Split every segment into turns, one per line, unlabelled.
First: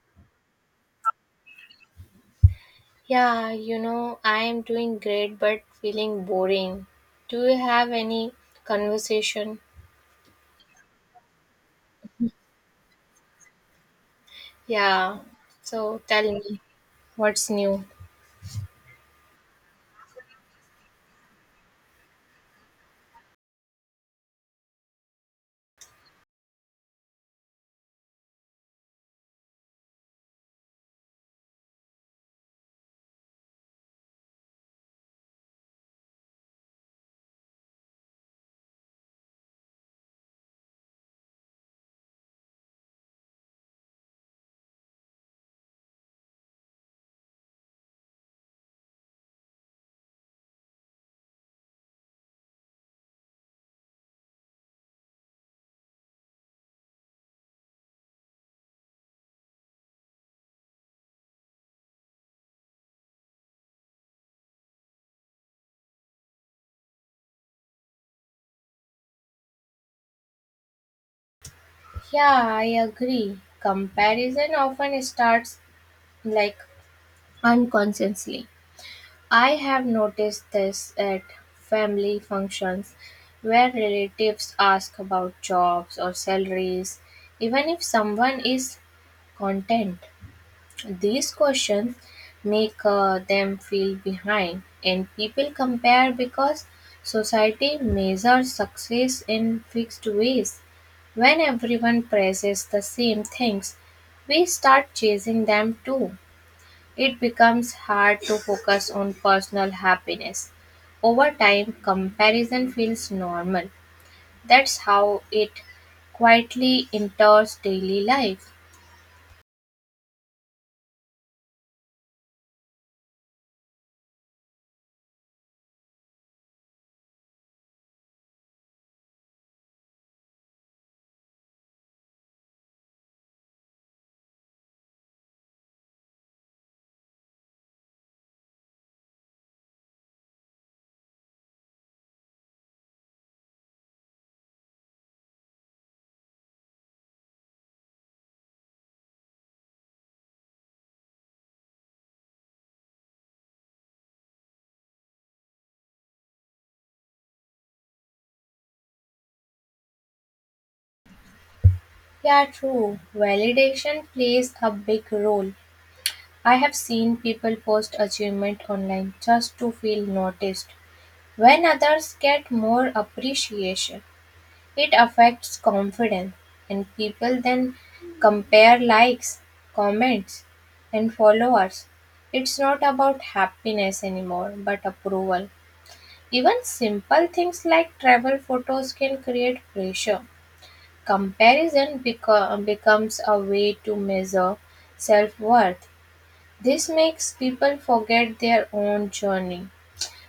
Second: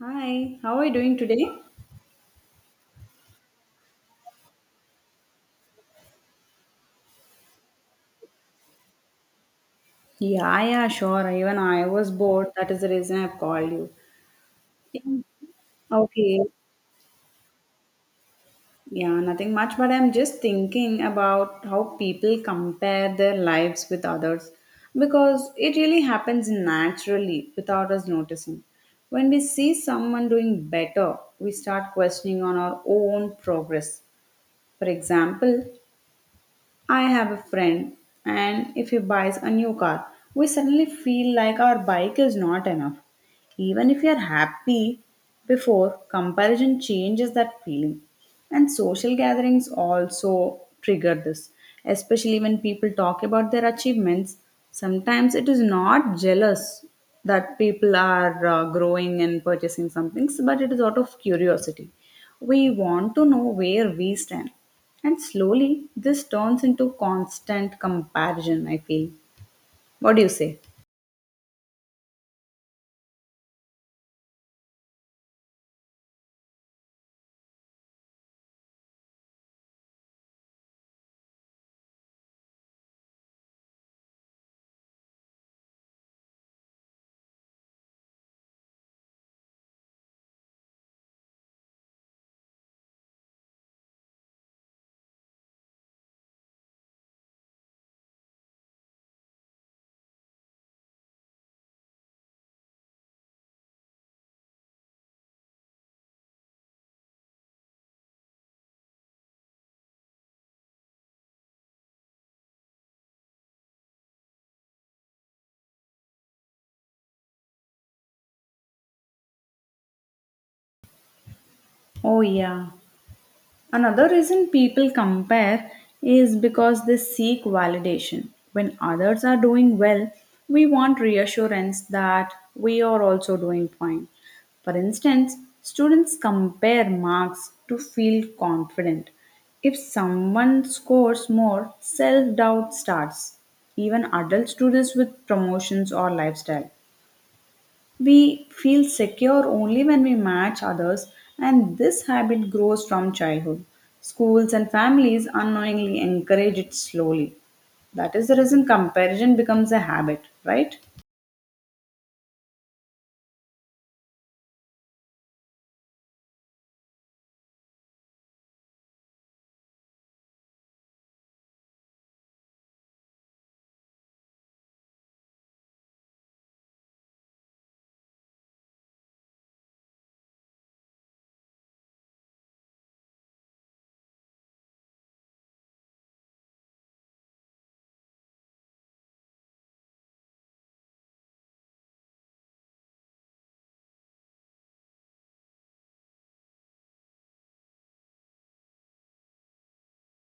Hi, how are you doing today?
Yeah, you know, I am doing great but feeling boring. Do you have any conversation?
Yeah, yeah, sure. Even I was bored. That is the reason I've called you.
Yeah, so tell
Okay.
me what's new.
Yeah, nothing much, but I'm just thinking about how people compare their lives with others because it really happens naturally without us noticing. When we see someone doing better, we start questioning on our own progress. For example, I have a friend, and if he buys a new car, we suddenly feel like our bike is not enough. Even if we are happy before, comparison changes that feeling. And social gatherings also trigger this, especially when people talk about their achievements. Sometimes it is not jealous that people are growing and purchasing some things, but it is out of curiosity. We want to know where we stand. And slowly, this turns into constant comparison, I feel. What do you say?
Yeah, I agree. Comparison often starts like unconsciously. I have noticed this at family functions where relatives ask about jobs or salaries, even if someone is content. These questions make them feel behind, and people compare because society measures success in fixed ways. When everyone praises the same things, we start chasing them too. It becomes hard to focus on personal happiness. Over time, comparison feels normal. That's how it quietly enters daily life.
Oh, yeah. Another reason people compare is because they seek validation. When others are doing well, we want reassurance that we are also doing fine. For instance, students compare marks to feel confident. If someone scores more, self doubt starts. Even adults do this with promotions or lifestyle. We feel secure only when we match others, and this habit grows from childhood. Schools and families unknowingly encourage it slowly. That is the reason comparison becomes a habit, right?
Yeah, true. Validation plays a big role. I have seen people post achievement online just to feel noticed. When others get more appreciation, it affects confidence, and people then compare likes, comments, and followers. It's not about happiness anymore, but approval. Even simple things like travel photos can create pressure. Becomes a way to measure self worth. This makes people forget their own journey.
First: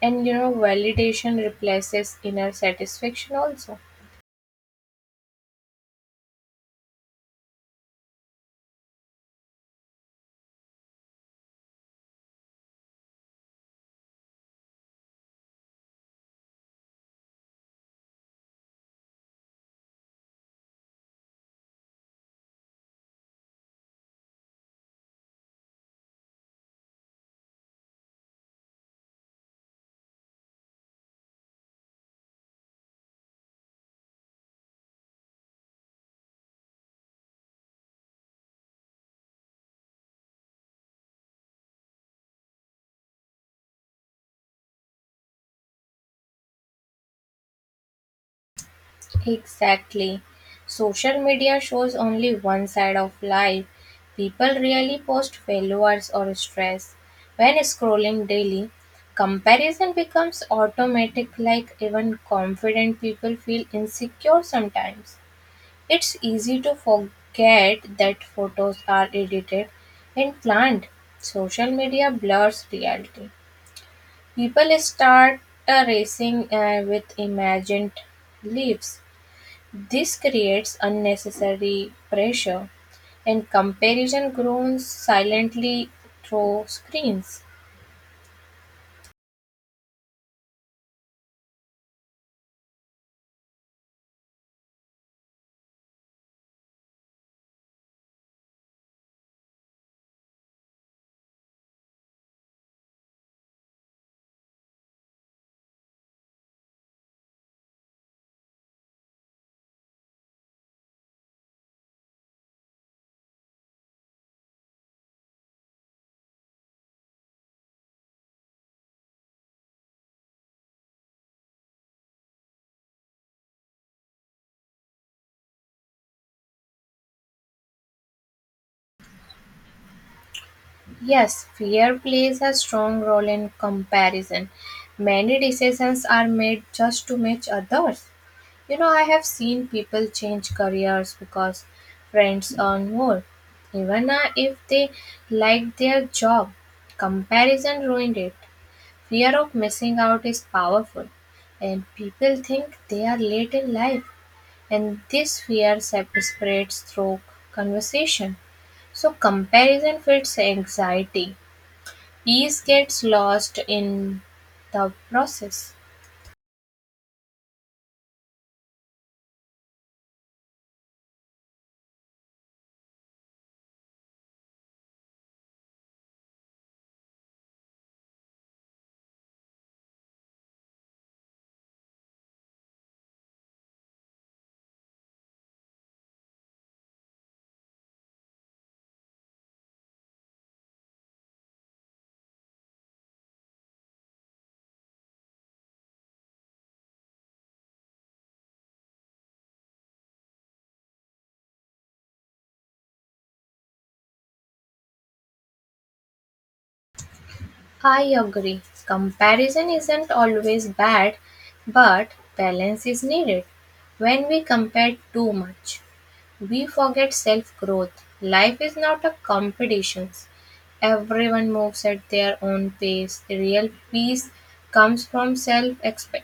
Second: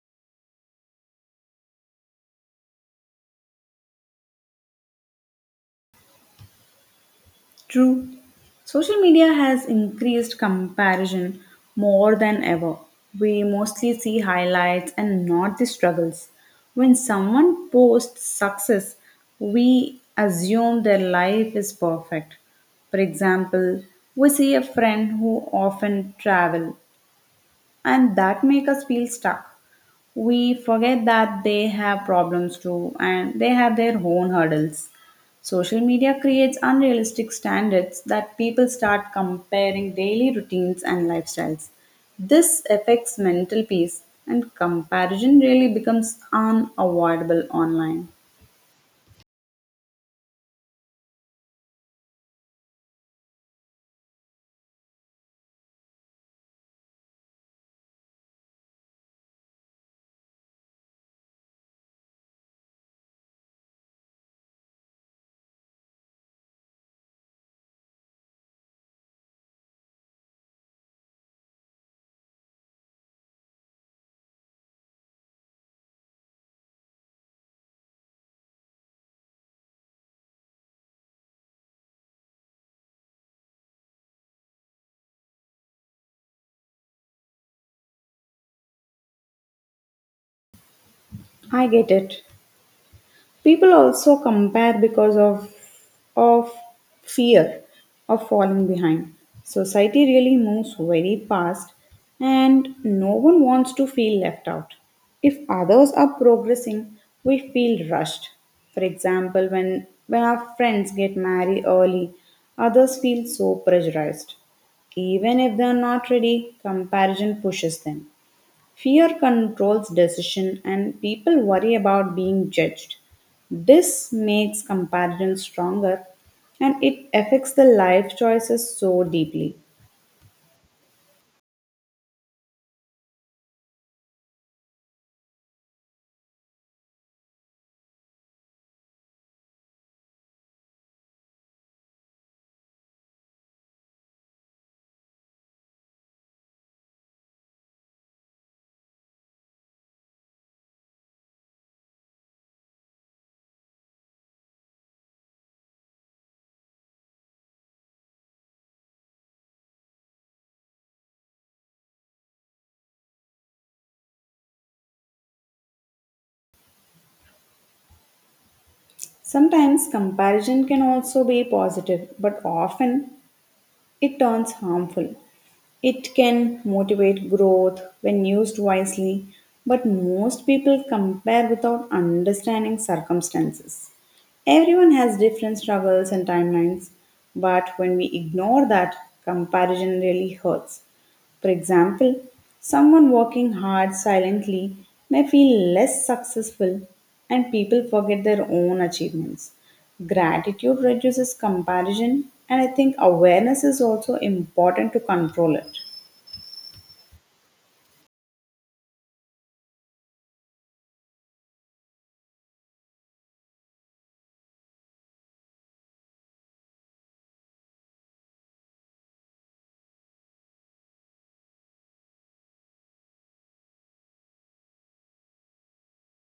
And you know, validation replaces inner satisfaction also.
True. Social media has increased comparison more than ever. We mostly see highlights and not the struggles. When someone posts success, we assume their life is perfect. For example, we see a friend who often travel and that make us feel stuck. We forget that they have problems too and they have their own hurdles. Social media creates unrealistic standards that people start comparing daily routines and lifestyles. This affects mental peace and comparison really becomes unavoidable online.
Exactly. Social media shows only one side of life. People really post failures or stress. When scrolling daily, comparison becomes automatic, like even confident people feel insecure sometimes. It's easy to forget that photos are edited and planned. Social media blurs reality. People start racing with imagined lives. This creates unnecessary pressure and comparison grows silently through screens.
I get it. People also compare because of fear of falling behind. Society really moves very fast and no one wants to feel left out. If others are progressing, we feel rushed. For example, when our friends get married early, others feel so pressurized. Even if they are not ready, comparison pushes them. Fear controls decision and people worry about being judged. This makes comparison stronger and it affects the life choices so deeply.
Yes, fear plays a strong role in comparison. Many decisions are made just to match others. You know, I have seen people change careers because friends earn more, even if they like their job. Comparison ruined it. Fear of missing out is powerful, and people think they are late in life, and this spreads through conversation. So, comparison feeds anxiety. Peace gets lost in the process.
Sometimes comparison can also be positive, but often it turns harmful. It can motivate growth when used wisely, but most people compare without understanding circumstances. Everyone has different struggles and timelines, but when we ignore that, comparison really hurts. For example, someone working hard silently may feel less successful and people forget their own achievements. Gratitude reduces comparison, and I think awareness is also important to control it.
I agree. Comparison isn't always bad, but balance is needed. When we compare too much, we forget self growth. Life is not a competition. Everyone moves at their own pace. The real peace comes from self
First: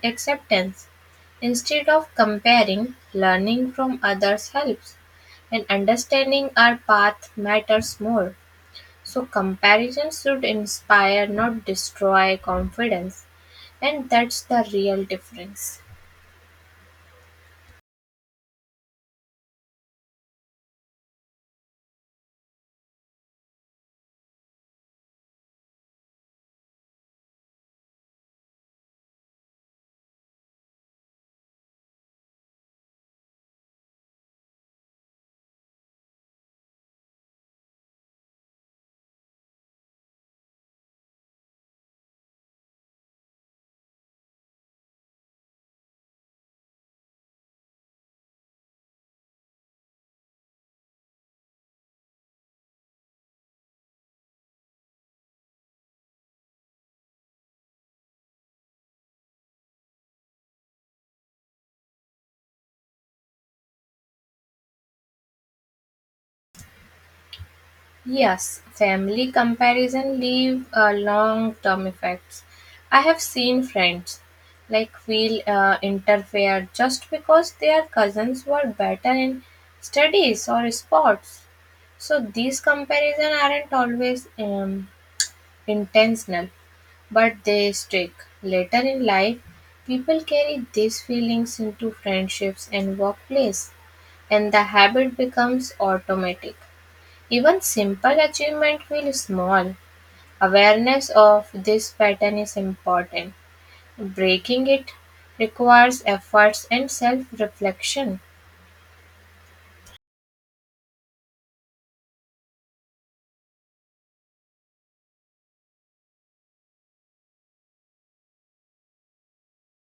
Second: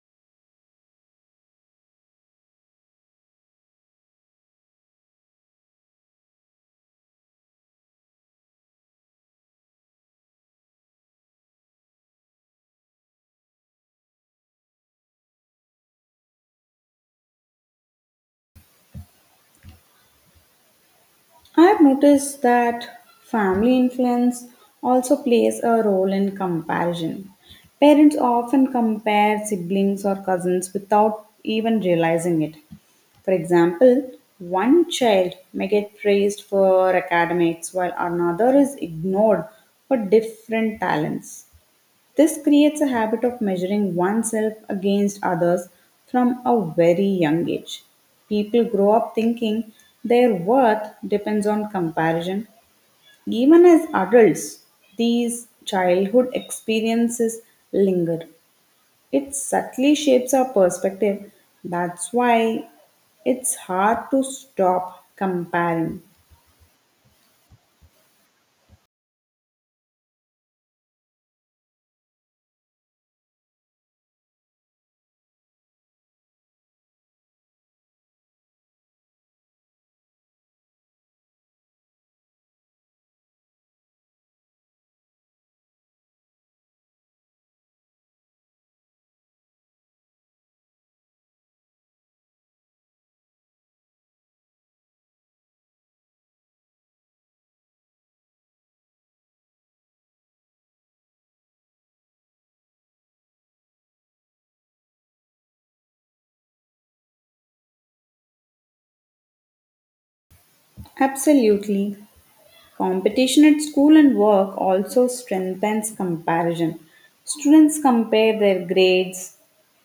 acceptance. Instead of comparing, learning from others helps, and understanding our path matters more. So comparisons should inspire, not destroy confidence. And that's the real difference.
I've noticed that family influence also plays a role in comparison. Parents often compare siblings or cousins without even realizing it. For example, one child may get praised for academics while another is ignored for different talents. This creates a habit of measuring oneself against others from a very young age. People grow up thinking their worth depends on comparison. Even as adults, these childhood experiences linger. It subtly shapes our perspective. That's why it's hard to stop comparing.
Yes, family comparison leave long-term effects. I have seen friends like feel interfere just because their cousins were better in studies or sports. So these comparison aren't always intentional, but they stick. Later in life, people carry these feelings into friendships and workplace, and the habit becomes automatic. Even simple achievement feels small. Awareness of this pattern is important. Breaking it requires efforts and self reflection.
Absolutely. Competition at school and work also strengthens comparison. Students compare their grades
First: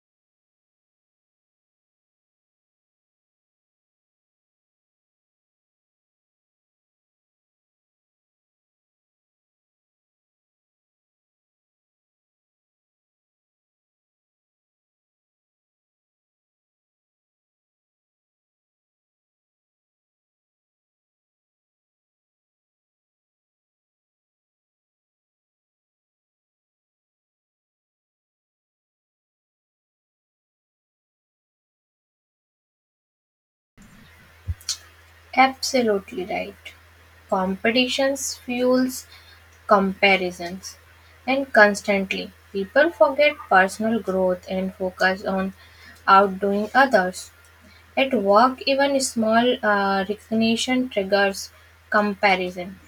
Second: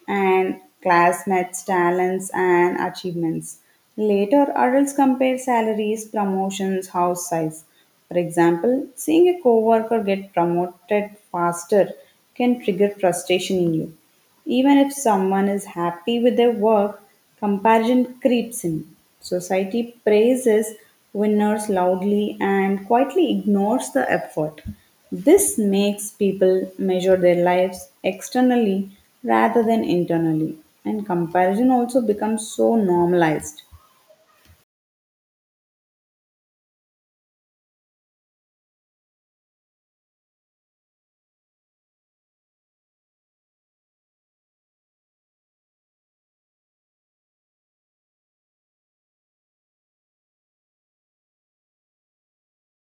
and classmates' talents and achievements. Later, adults compare salaries, promotions, house size. For example, seeing a coworker get promoted faster can trigger frustration in you. Even if someone is happy with their work, comparison creeps in. Society praises winners loudly and quietly ignores the effort. This makes people measure their lives externally rather than internally, and comparison also becomes so normalized.
Absolutely right. Competitions fuels comparisons, and constantly people forget personal growth and focus on outdoing others. At work, even small recognition triggers comparison,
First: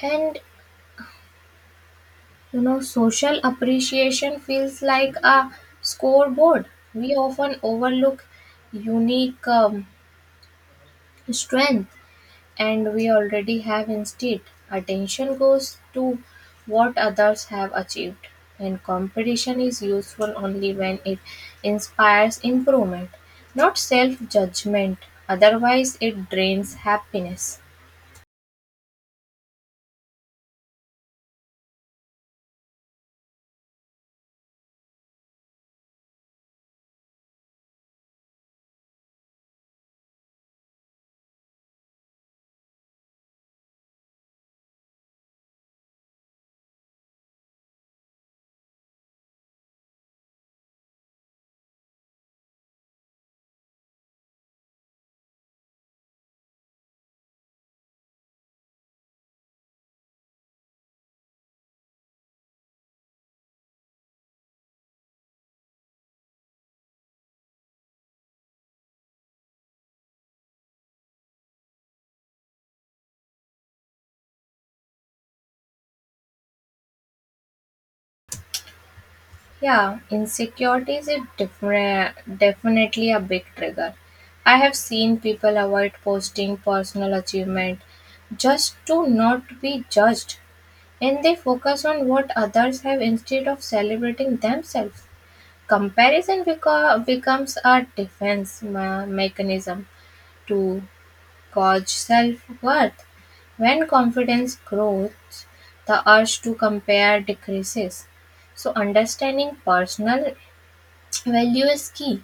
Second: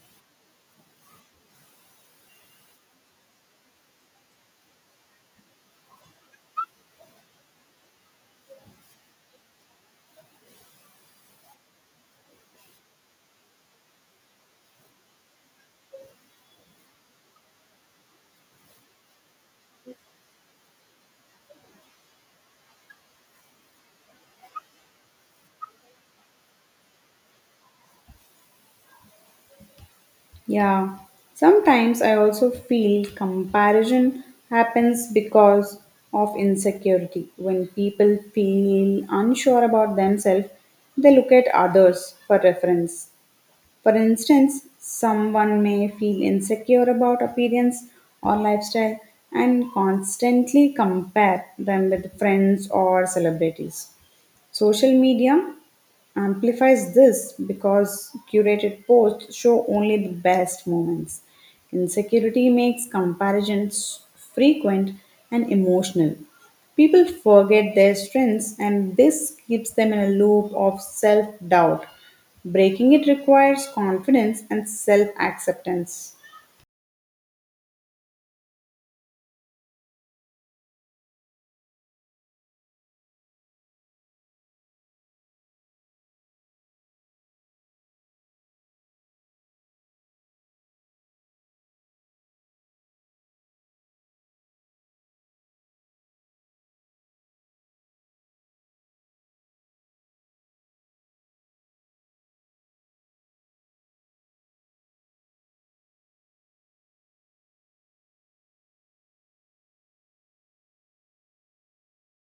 and you know, social appreciation feels like a scoreboard. We often overlook unique strength and we already have instead attention goes to what others have achieved, and competition is useful only when it inspires improvement, not self-judgment. Otherwise it drains happiness.
Yeah, sometimes I also feel comparison happens because of insecurity. When people feel unsure about themselves, they look at others for reference. For instance, someone may feel insecure about appearance or lifestyle and constantly compare them with friends or celebrities. Social media amplifies this because curated posts show only the best moments. Insecurity makes comparisons frequent and emotional. People forget their strengths, and this keeps them in a loop of self doubt. Breaking it requires confidence and self acceptance.
Yeah, insecurity is definitely a big trigger. I have seen people avoid posting personal achievement just to not be judged. And they focus on what others have instead of celebrating themselves. Becomes a mechanism to gauge self worth. When confidence grows, the urge to compare decreases. So, understanding personal value is key.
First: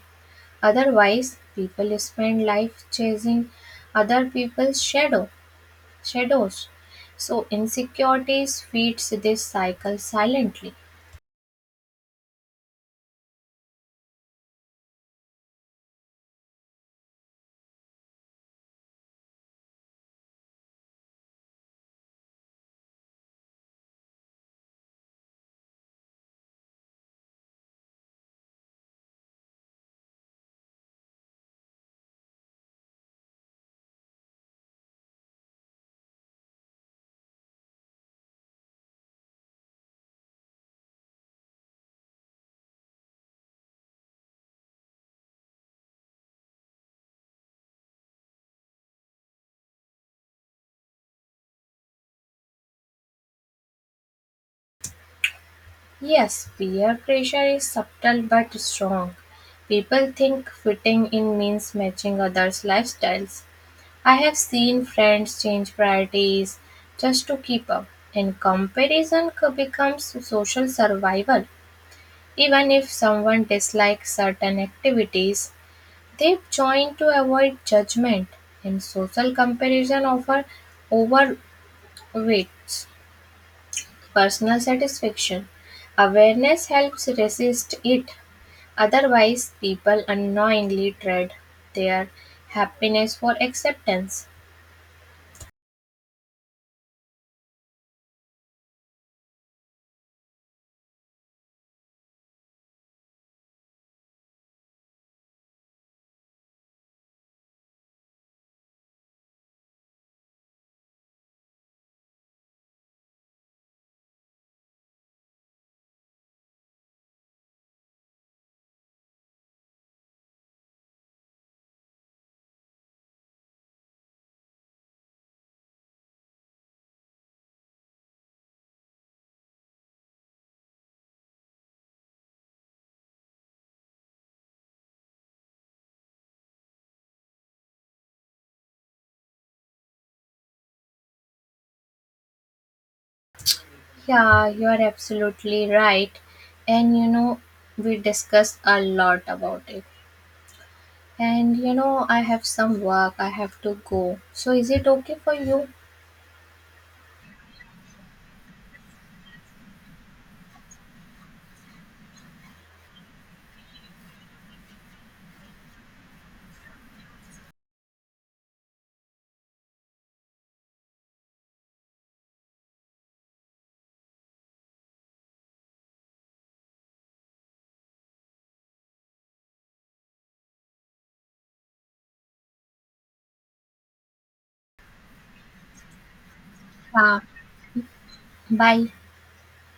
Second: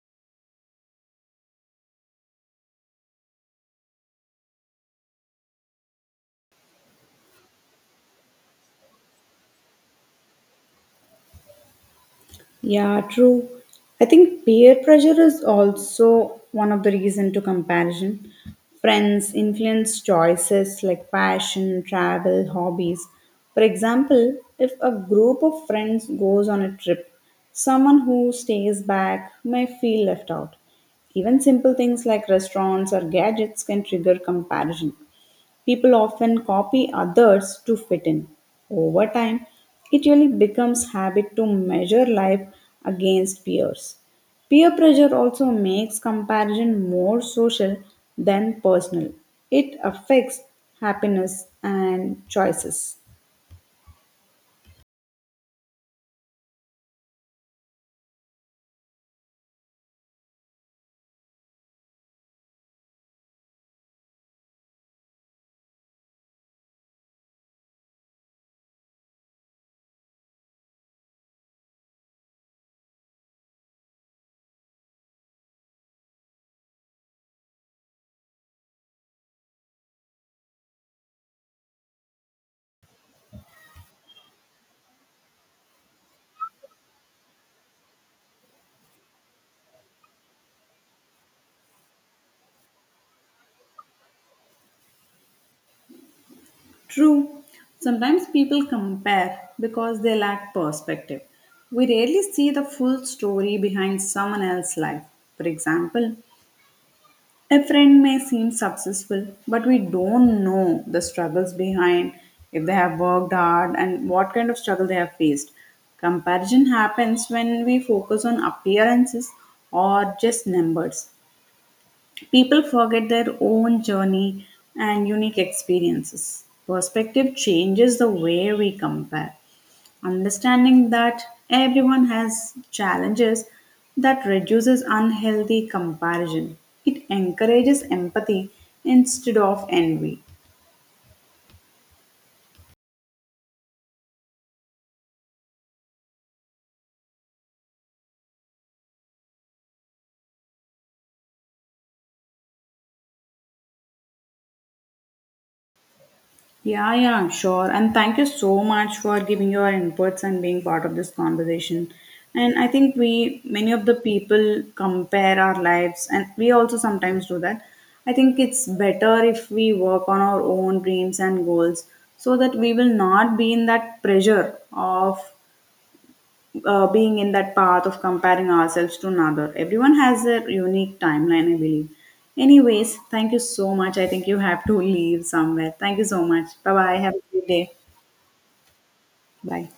Otherwise, people spend life chasing other people's shadows. So, insecurities feeds this cycle silently.
Yeah, true. I think peer pressure is also one of the reason to comparison. Friends influence choices like passion, travel, hobbies. For example, if a group of friends goes on a trip, someone who stays back may feel left out. Even simple things like restaurants or gadgets can trigger comparison. People often copy others to fit in. Over time, it really becomes habit to measure life against peers. Peer pressure also makes comparison more social than personal. It affects happiness and choices.
Yes, peer pressure is subtle but strong. People think fitting in means matching others' lifestyles. I have seen friends change priorities just to keep up, and becomes social survival. Even if someone dislikes certain activities, they join to avoid judgment, and social comparison often overweights personal satisfaction. Awareness helps resist it. Otherwise, people unknowingly trade their happiness for acceptance.
True, sometimes people compare because they lack perspective. We rarely see the full story behind someone else's life. For example, a friend may seem successful, but we don't know the struggles behind, if they have worked hard, and what kind of struggle they have faced. Comparison happens when we focus on appearances or just numbers. People forget their own journey and unique experiences. Perspective changes the way we compare. Understanding that everyone has challenges that reduces unhealthy comparison. It encourages empathy instead of envy.
Yeah, you are absolutely right. And you know, we discussed a lot about it. And you know, I have some work, I have to go. So, is it okay for you?
Yeah, yeah, I'm sure. And thank you so much for giving your inputs and being part of this conversation. And I think we, many of the people compare our lives, and we also sometimes do that. I think it's better if we work on our own dreams and goals so that we will not be in that pressure of being in that path of comparing ourselves to another. Everyone has their unique timeline, I believe. Anyways, thank you so much. I think you have to leave somewhere. Thank you so much. Bye bye. Have
Yeah,
a good day.
bye.
Bye.